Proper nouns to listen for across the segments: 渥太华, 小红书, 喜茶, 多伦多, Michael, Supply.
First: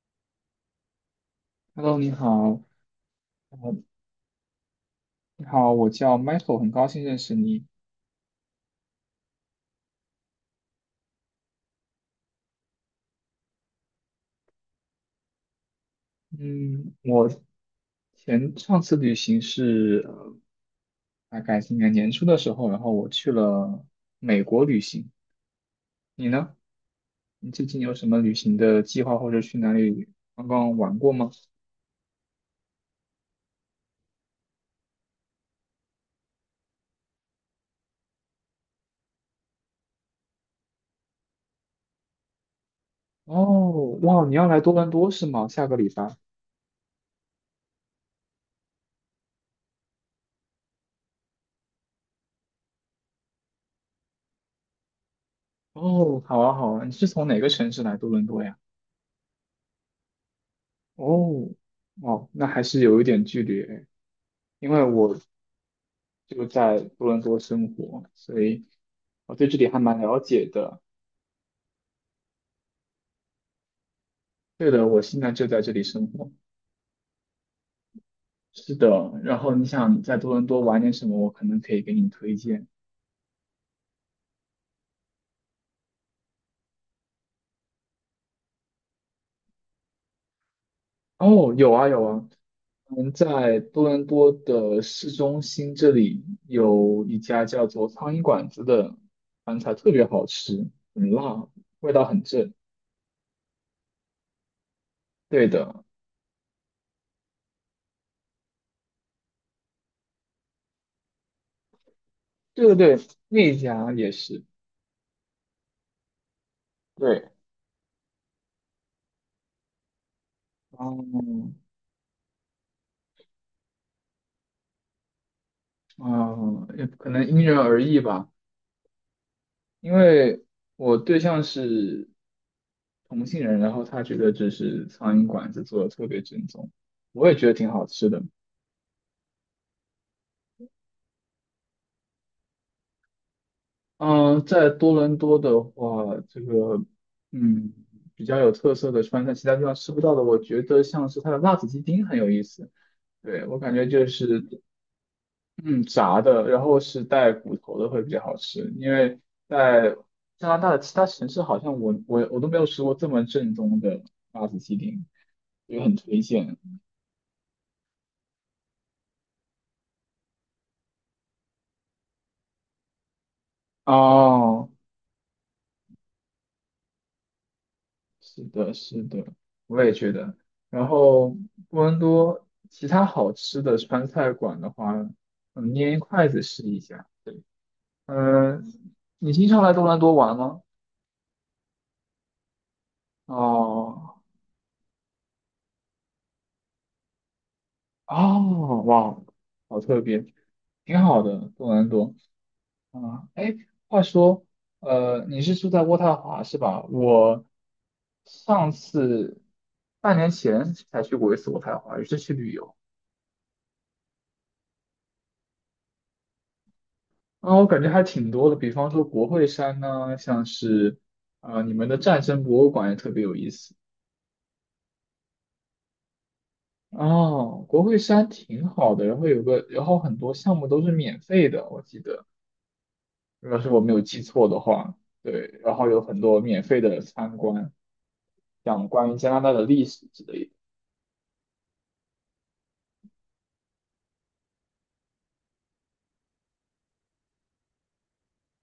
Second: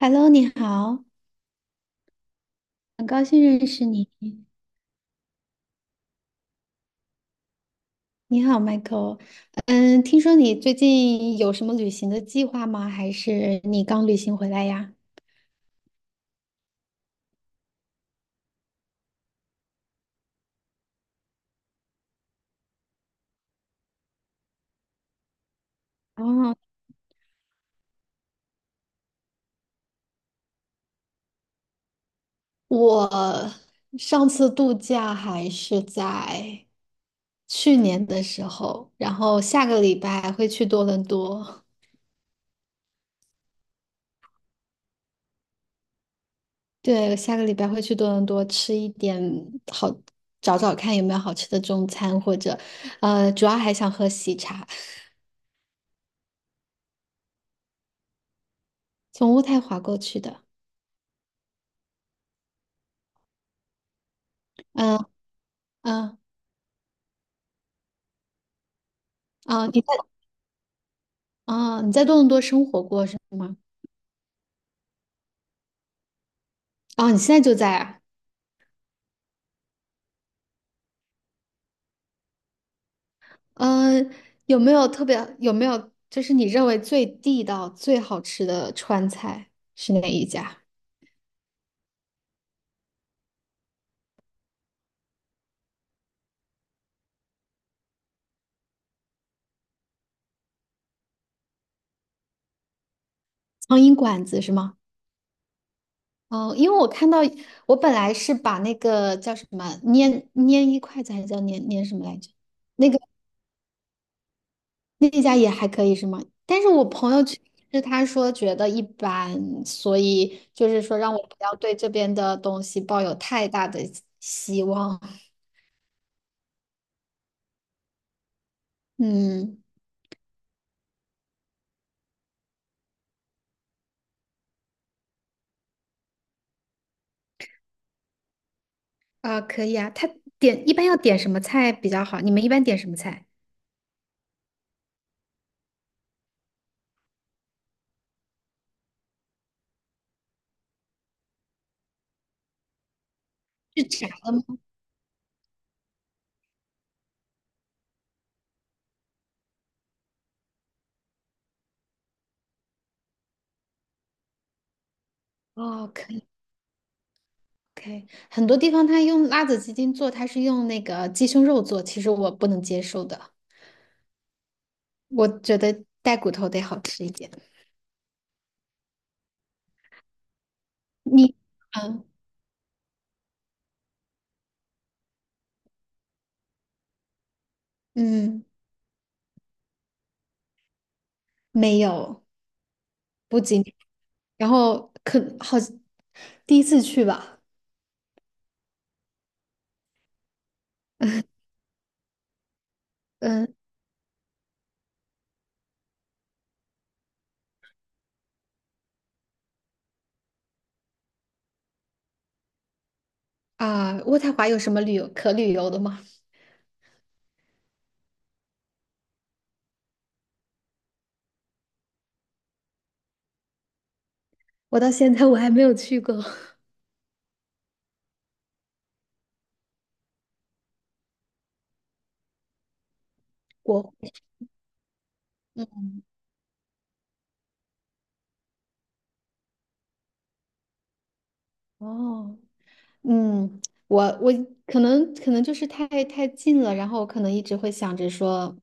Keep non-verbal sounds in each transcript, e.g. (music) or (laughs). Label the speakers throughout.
Speaker 1: Hello，你好，
Speaker 2: OK，Hello，你好，
Speaker 1: 很高兴认
Speaker 2: 呃，
Speaker 1: 识你。
Speaker 2: 你好，我叫 Michael，很高兴认识你。
Speaker 1: 你好，Michael。听说你最近有什么旅行的计划吗？还是你刚旅行回来呀？
Speaker 2: 嗯，我上次旅行是大概今年年初的时候，然后我去了美国旅行。你
Speaker 1: 哦，
Speaker 2: 呢？你最近有什么旅行的计划，或者去哪里刚刚玩过吗？
Speaker 1: 我上次度假还是在去年的时候，然后下个礼拜会去多伦多。
Speaker 2: 哦，哇，你要来多伦多是吗？下个礼拜。
Speaker 1: 对，下个礼拜会去多伦多吃一点好，找找看有没有好吃的中餐，或者，主要还想喝喜茶，
Speaker 2: 哦，好啊，好啊，你是从哪个城市来多伦多呀？
Speaker 1: 从渥太华过去的。
Speaker 2: 哦，哦，那还是有一点距离诶，因为
Speaker 1: 嗯
Speaker 2: 我
Speaker 1: 嗯，
Speaker 2: 就在多伦多生活，所以我对这
Speaker 1: 啊，
Speaker 2: 里还
Speaker 1: 你在
Speaker 2: 蛮了解的。
Speaker 1: 啊，你在多伦多生活过是吗？
Speaker 2: 对的，我现在就在这里生活。
Speaker 1: 啊，你现在就在啊？
Speaker 2: 是的，然后你想在多伦多玩点什么，我可能可以给你推荐。
Speaker 1: 嗯，有没有就是你认为最地道、最好吃的川菜是哪一家？
Speaker 2: 哦，有啊有啊，嗯，在多伦多的市中心这里有一家叫做苍蝇馆子的饭菜，特别好吃，很辣，味道很正。
Speaker 1: 苍蝇馆子是吗？
Speaker 2: 对的，
Speaker 1: 哦，因为我看到我本来是把那个叫什么粘粘一筷子还是叫粘粘什么来着？
Speaker 2: 对
Speaker 1: 那
Speaker 2: 对
Speaker 1: 个。
Speaker 2: 对，那一家也是。
Speaker 1: 那家也还可以是吗？但是我朋友
Speaker 2: 对，
Speaker 1: 去吃，他说觉得一般，所以就是说让我不要
Speaker 2: 嗯
Speaker 1: 对这边的东西抱有太大的希望。
Speaker 2: 嗯，也可能因人而异吧。
Speaker 1: 嗯，
Speaker 2: 因为我对象是同性人，然后他觉得就是苍蝇馆子做的特别正宗，我也觉得挺好吃的。
Speaker 1: 啊、可以啊。他点一般要点什么菜比较好？你们一般点什么菜？
Speaker 2: 嗯，在多伦多的话，这个嗯比较有特色的川菜，其他地方吃不到的，我觉得像是它的辣子鸡丁很有意思。对，我感
Speaker 1: 是
Speaker 2: 觉就
Speaker 1: 炸的
Speaker 2: 是
Speaker 1: 吗？
Speaker 2: 嗯炸的，然后是带骨头的会比较好吃，因为在加拿大的其他城市好像我都没有吃过这么正宗的辣子鸡丁。也
Speaker 1: 哦，
Speaker 2: 很
Speaker 1: 可
Speaker 2: 推
Speaker 1: 以
Speaker 2: 荐。
Speaker 1: 可以。很多地方他用辣子鸡丁做，他是用那个鸡胸肉做，其实我不能接受的。
Speaker 2: 哦，
Speaker 1: 我觉得带骨头得好吃一点。
Speaker 2: 是的，是的，我也觉得。然后
Speaker 1: 你，
Speaker 2: 多伦
Speaker 1: 嗯
Speaker 2: 多其他好吃的川菜馆的话，嗯，捏一筷子试一下。对，
Speaker 1: 嗯，
Speaker 2: 嗯，你经常来多伦多玩吗？
Speaker 1: 没有，不仅。
Speaker 2: 哦，
Speaker 1: 然后可好，第一次去吧，
Speaker 2: 哦，哇，好特别，挺好的，多伦多。啊，
Speaker 1: 嗯
Speaker 2: 哎，话说，你是住在渥太华是吧？我上次半年前才去过一次渥太华，也是去旅游。
Speaker 1: 渥太华有什么旅游可旅游的吗？
Speaker 2: 啊，我感觉还挺多的，比方说国会山呢，像是你们的战争博物馆也特别有意思。
Speaker 1: 我到现在我还没有去过
Speaker 2: 哦，国会山挺好的，然后有个，然后很多项目都是免费的，我记得，如果
Speaker 1: (laughs)
Speaker 2: 是我没
Speaker 1: 国，
Speaker 2: 有记错的话，对，然
Speaker 1: 嗯
Speaker 2: 后有很多免费的参观，讲关于加拿大的历史之类的。
Speaker 1: 哦，嗯，我可能就是太近了，然后我可能一直会想着说，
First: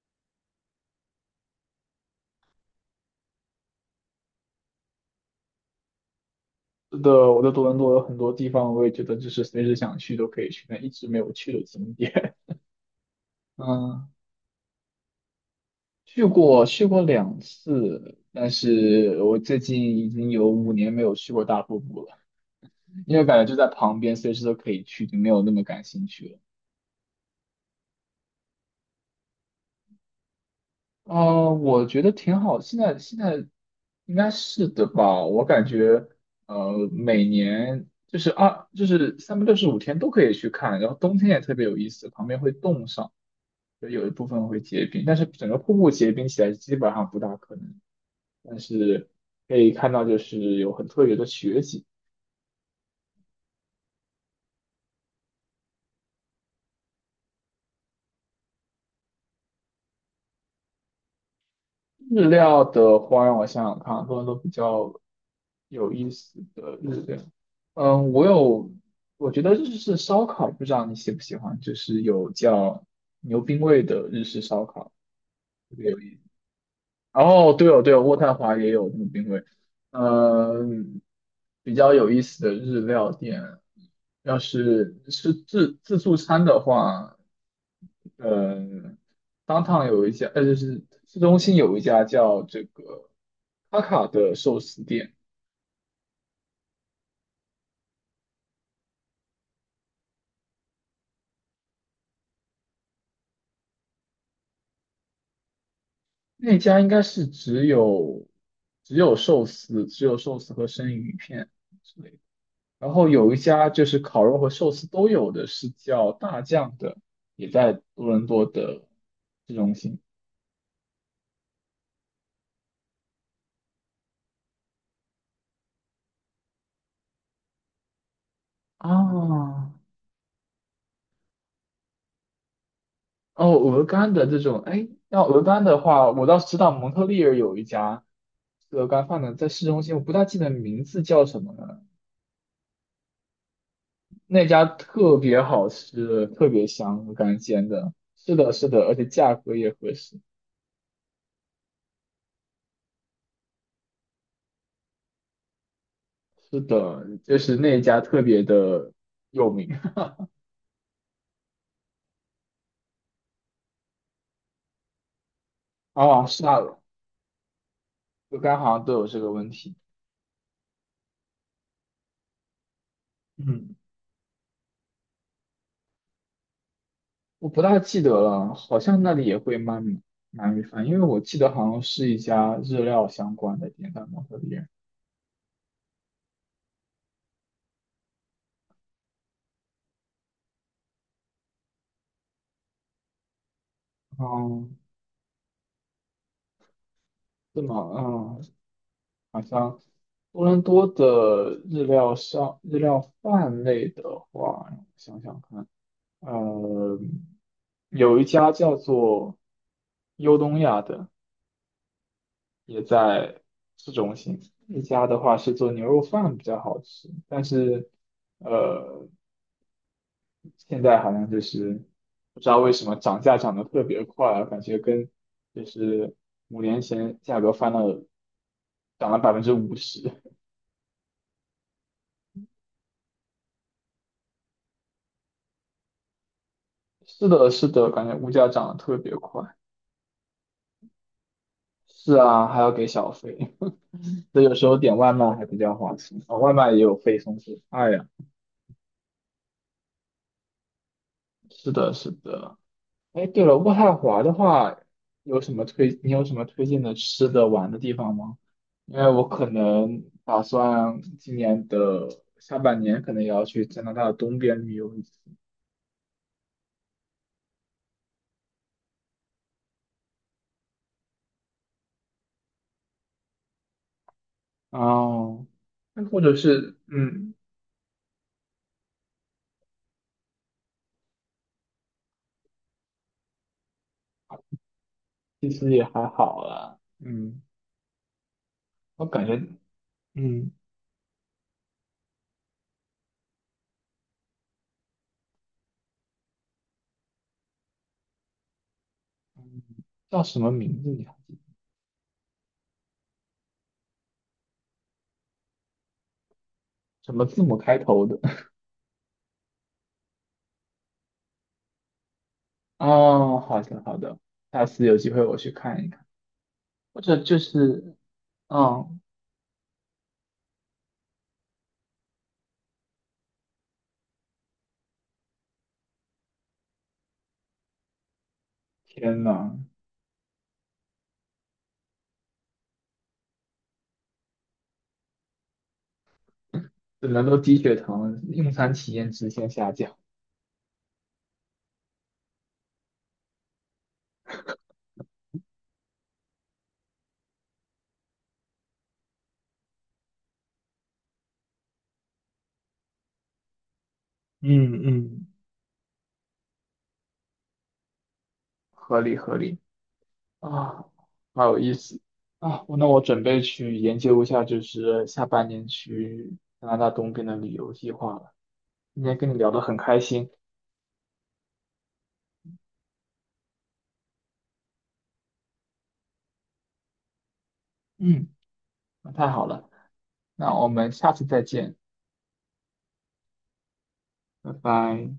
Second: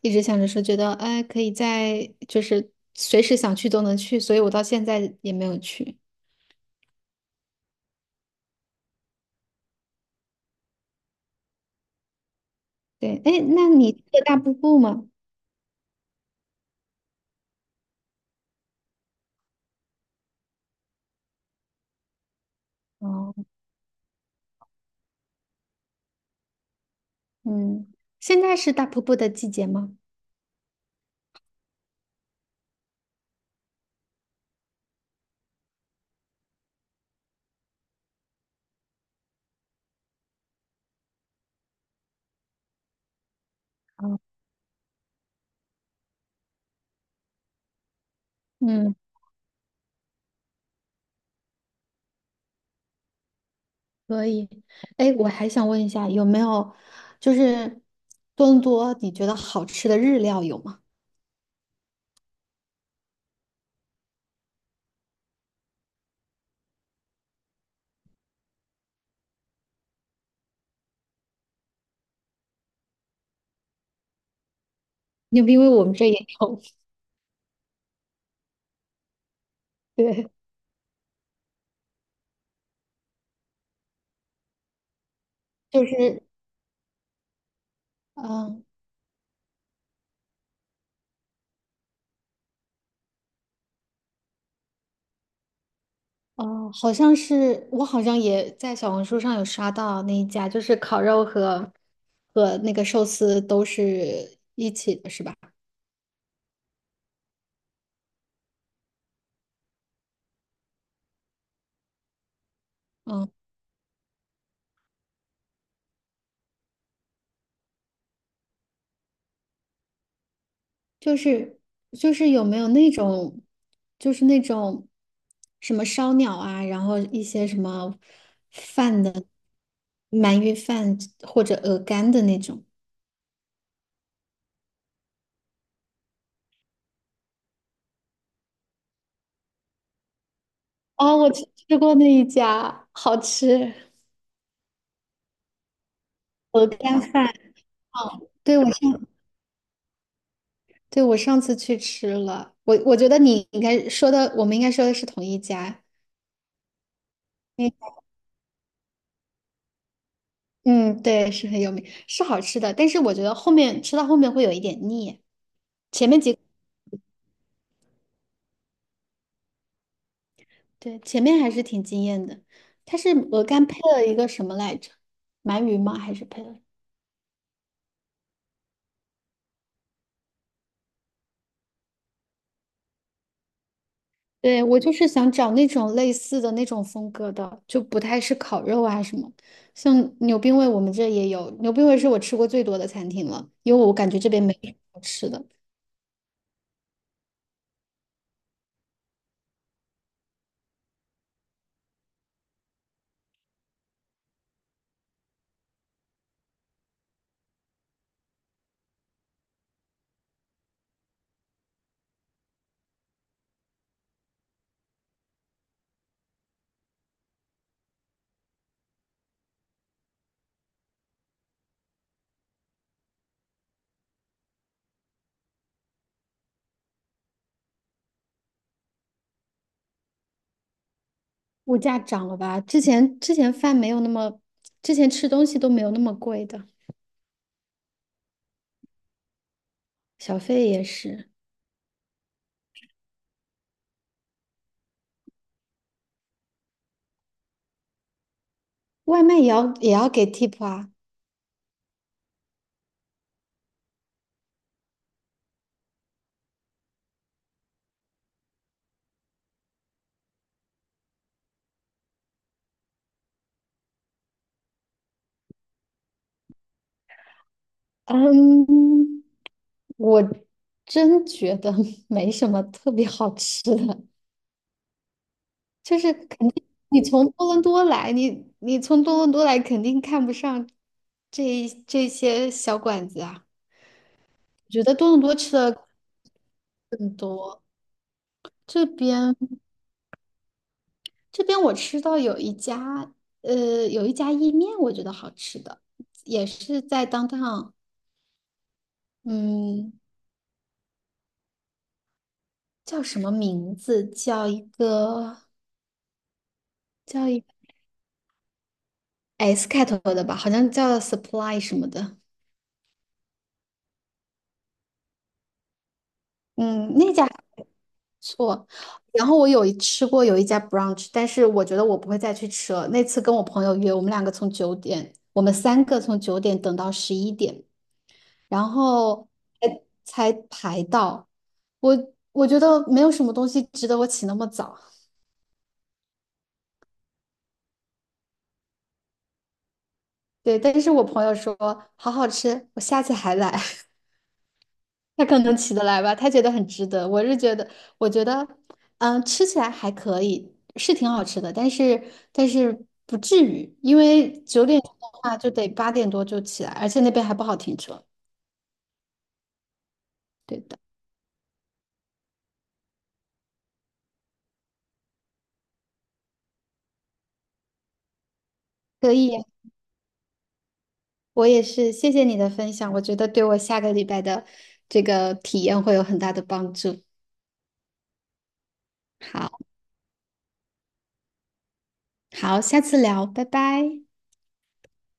Speaker 1: 一直想着说，觉得哎可以在就是随时想去都能去，所以我到现在也没有去。
Speaker 2: 是的，我在多伦多有很多地方，我也觉得就是随时想去都可以去，但一直没有去的景点。
Speaker 1: 对，哎，
Speaker 2: (laughs)
Speaker 1: 那你去
Speaker 2: 嗯，
Speaker 1: 了大瀑布吗？
Speaker 2: 去过2次，但是我最近已经有五年没有去过大瀑布了，因为
Speaker 1: 哦，
Speaker 2: 感觉就在旁边，随时都可以去，就没有那么感兴趣了。
Speaker 1: 嗯，现在是大瀑布的季节吗？
Speaker 2: 我觉得挺好，现在应该是的吧，我感觉每年就是二就是365天都可以去看，然后冬天也特别有意思，旁边会冻上，就有一
Speaker 1: 哦，
Speaker 2: 部分会结冰，但是整个瀑布结冰起来基本上不大可能，但
Speaker 1: 嗯。
Speaker 2: 是。可以看到，就是有很特别的雪景。
Speaker 1: 可以，哎，我还想问一下，有没有就是多伦多你觉得好吃的日料有吗？
Speaker 2: 日料的话，让我想想看，多伦多比较有意思的日料。嗯，我有，我觉得日式烧烤，不知道你喜不喜欢，就是有叫牛冰味的日式烧烤。
Speaker 1: (laughs) 因为
Speaker 2: 特
Speaker 1: 我
Speaker 2: 别
Speaker 1: 们
Speaker 2: 有
Speaker 1: 这
Speaker 2: 意
Speaker 1: 也
Speaker 2: 思。
Speaker 1: 有，
Speaker 2: 哦，对哦，对哦，渥太华也有这个冰柜。
Speaker 1: (laughs) 对，
Speaker 2: 嗯，比较有意思的日料店，要是是自
Speaker 1: 就
Speaker 2: 自助
Speaker 1: 是
Speaker 2: 餐的话，
Speaker 1: 嗯
Speaker 2: 嗯，有一家，就是市中心有一家叫这个卡卡的寿司店，
Speaker 1: 哦，好像好像也在小红书上有刷到那一家，就是烤肉和那个寿司都是一起的，是吧？
Speaker 2: 那家应该是只有寿司，只有寿司和生鱼片。然后
Speaker 1: 嗯。
Speaker 2: 有一家就是烤肉和寿司都有的，是叫大酱的，也在多伦多的市中心。
Speaker 1: 就是就是有没有那种，就是那种什么烧鸟啊，然后一些什么饭的
Speaker 2: 哦，
Speaker 1: 鳗鱼饭或者鹅肝的那种。
Speaker 2: 哦，鹅肝的这种，哎，要鹅肝的话，我倒是知道蒙特利尔有一家吃鹅肝饭的，在市中心，我不大记得名字
Speaker 1: 哦，
Speaker 2: 叫
Speaker 1: 我
Speaker 2: 什么
Speaker 1: 吃
Speaker 2: 了。
Speaker 1: 过那一家，好吃，
Speaker 2: 那家特别好吃，特别
Speaker 1: 鹅肝
Speaker 2: 香，鹅
Speaker 1: 饭。
Speaker 2: 肝煎的。
Speaker 1: 哦，
Speaker 2: 是的，
Speaker 1: 对，
Speaker 2: 是的，而且价格也合适。
Speaker 1: 对，我上次去吃了，我觉得你应该说的，我们应该说的是同一家。
Speaker 2: 是的，就是
Speaker 1: 嗯
Speaker 2: 那家特别的有名
Speaker 1: 嗯，对，是很有名，是好吃的，但是我觉得后面吃到后面会有一点腻，前面
Speaker 2: 哦 (laughs)，
Speaker 1: 几。
Speaker 2: 是啊，鹅肝好像都有这个问题。
Speaker 1: 对，前面还是挺惊艳的。它是鹅肝
Speaker 2: 嗯，
Speaker 1: 配了一个什么来着？鳗鱼吗？还是配了？
Speaker 2: 我不大记得了，好像那里也会卖鳗鱼饭，因为我记得好像是一家日料相关的店在蒙特利
Speaker 1: 对，
Speaker 2: 尔。
Speaker 1: 我就是想找那种类似的那种风格的，就不太是烤肉啊什么。像牛冰味，我们这也有。牛冰味是我吃过最多的餐厅了，因为我感觉这边没什么
Speaker 2: 嗯，
Speaker 1: 好吃的。
Speaker 2: 是吗？嗯，好像多伦多的日料上日料饭类的话，让我想想看，呃，有一家叫做优东亚的，也在市中心。一家的话是做牛肉饭比较好吃，但是。呃。现在好像就是不知道为什么涨价涨得特别快啊，感觉跟就是5年前价格翻了，涨了50%。(laughs)
Speaker 1: 物价涨了吧？之前饭没有那么，之前吃东西都没有那么贵的，
Speaker 2: 是的，是的，感觉物价涨得特别快。
Speaker 1: 小费也是，
Speaker 2: 是啊，还要给小费，(laughs) 所以有时候点外卖还比较划算，哦，外卖也有配送费。哎呀，
Speaker 1: 外卖也要给 tip 啊。
Speaker 2: 是的，是的。哎，对了，渥太华的话，有什么推？你有什么推荐的吃的、玩的地方吗？因为我可能打算今年的下半年可能也要去加拿大的东边旅游一次。
Speaker 1: 嗯，我真觉得 (laughs) 没什么特别好吃的，
Speaker 2: 哦，
Speaker 1: 就
Speaker 2: 那
Speaker 1: 是
Speaker 2: 或者
Speaker 1: 肯定
Speaker 2: 是，嗯，
Speaker 1: 你从多伦多来肯定看不上这些小馆子啊。我觉得多伦多
Speaker 2: 其
Speaker 1: 吃
Speaker 2: 实也
Speaker 1: 的
Speaker 2: 还好啦。
Speaker 1: 更
Speaker 2: 嗯，
Speaker 1: 多，这
Speaker 2: 我感
Speaker 1: 边
Speaker 2: 觉，嗯，
Speaker 1: 这边我吃到有一家意面，我觉得好吃的，也是在当当，
Speaker 2: 嗯
Speaker 1: 嗯，
Speaker 2: 叫什么名字你还记得？
Speaker 1: 叫什么名字？叫一个
Speaker 2: 什么
Speaker 1: 叫一
Speaker 2: 字
Speaker 1: 个
Speaker 2: 母开头的？
Speaker 1: S 开头的吧，好像叫 Supply 什么的。
Speaker 2: (laughs) 哦，好的好的，下次有机会我去看一看。
Speaker 1: 嗯，
Speaker 2: 或
Speaker 1: 那
Speaker 2: 者
Speaker 1: 家还
Speaker 2: 就
Speaker 1: 不
Speaker 2: 是，
Speaker 1: 错。
Speaker 2: 嗯，
Speaker 1: 然后我吃过有一家 brunch，但是我觉得我不会再去吃了。那次跟我朋友约，我们两个从九点，我们三个从九点等到11点，然
Speaker 2: 天
Speaker 1: 后
Speaker 2: 呐！
Speaker 1: 才排到。我觉得没有什么东西值得我起那么早。
Speaker 2: 只能都低血糖，用餐体验直线下降，
Speaker 1: 对，但是我朋友说好好吃，我下次还来。他可能起得来吧，他觉得很值得。我觉得，吃起来还可以，是挺好吃的，但是不至于，因为九点
Speaker 2: 嗯
Speaker 1: 钟的
Speaker 2: 嗯，
Speaker 1: 话就得8点多就起来，而且那边还不好停车。
Speaker 2: 合理合理
Speaker 1: 对的，
Speaker 2: 啊，好有意思啊！那我准备去研究一下，就是下半年去加拿大东边的旅游计划了。今
Speaker 1: 可
Speaker 2: 天
Speaker 1: 以
Speaker 2: 跟你
Speaker 1: 呀，
Speaker 2: 聊得很开心，
Speaker 1: 我也是，谢谢你的分享，我觉得对我下个礼拜的这个体验会有很大的帮助。
Speaker 2: 嗯，那太好
Speaker 1: 好，
Speaker 2: 了，那我们下次再见，
Speaker 1: 好，下次聊，拜拜。
Speaker 2: 拜拜。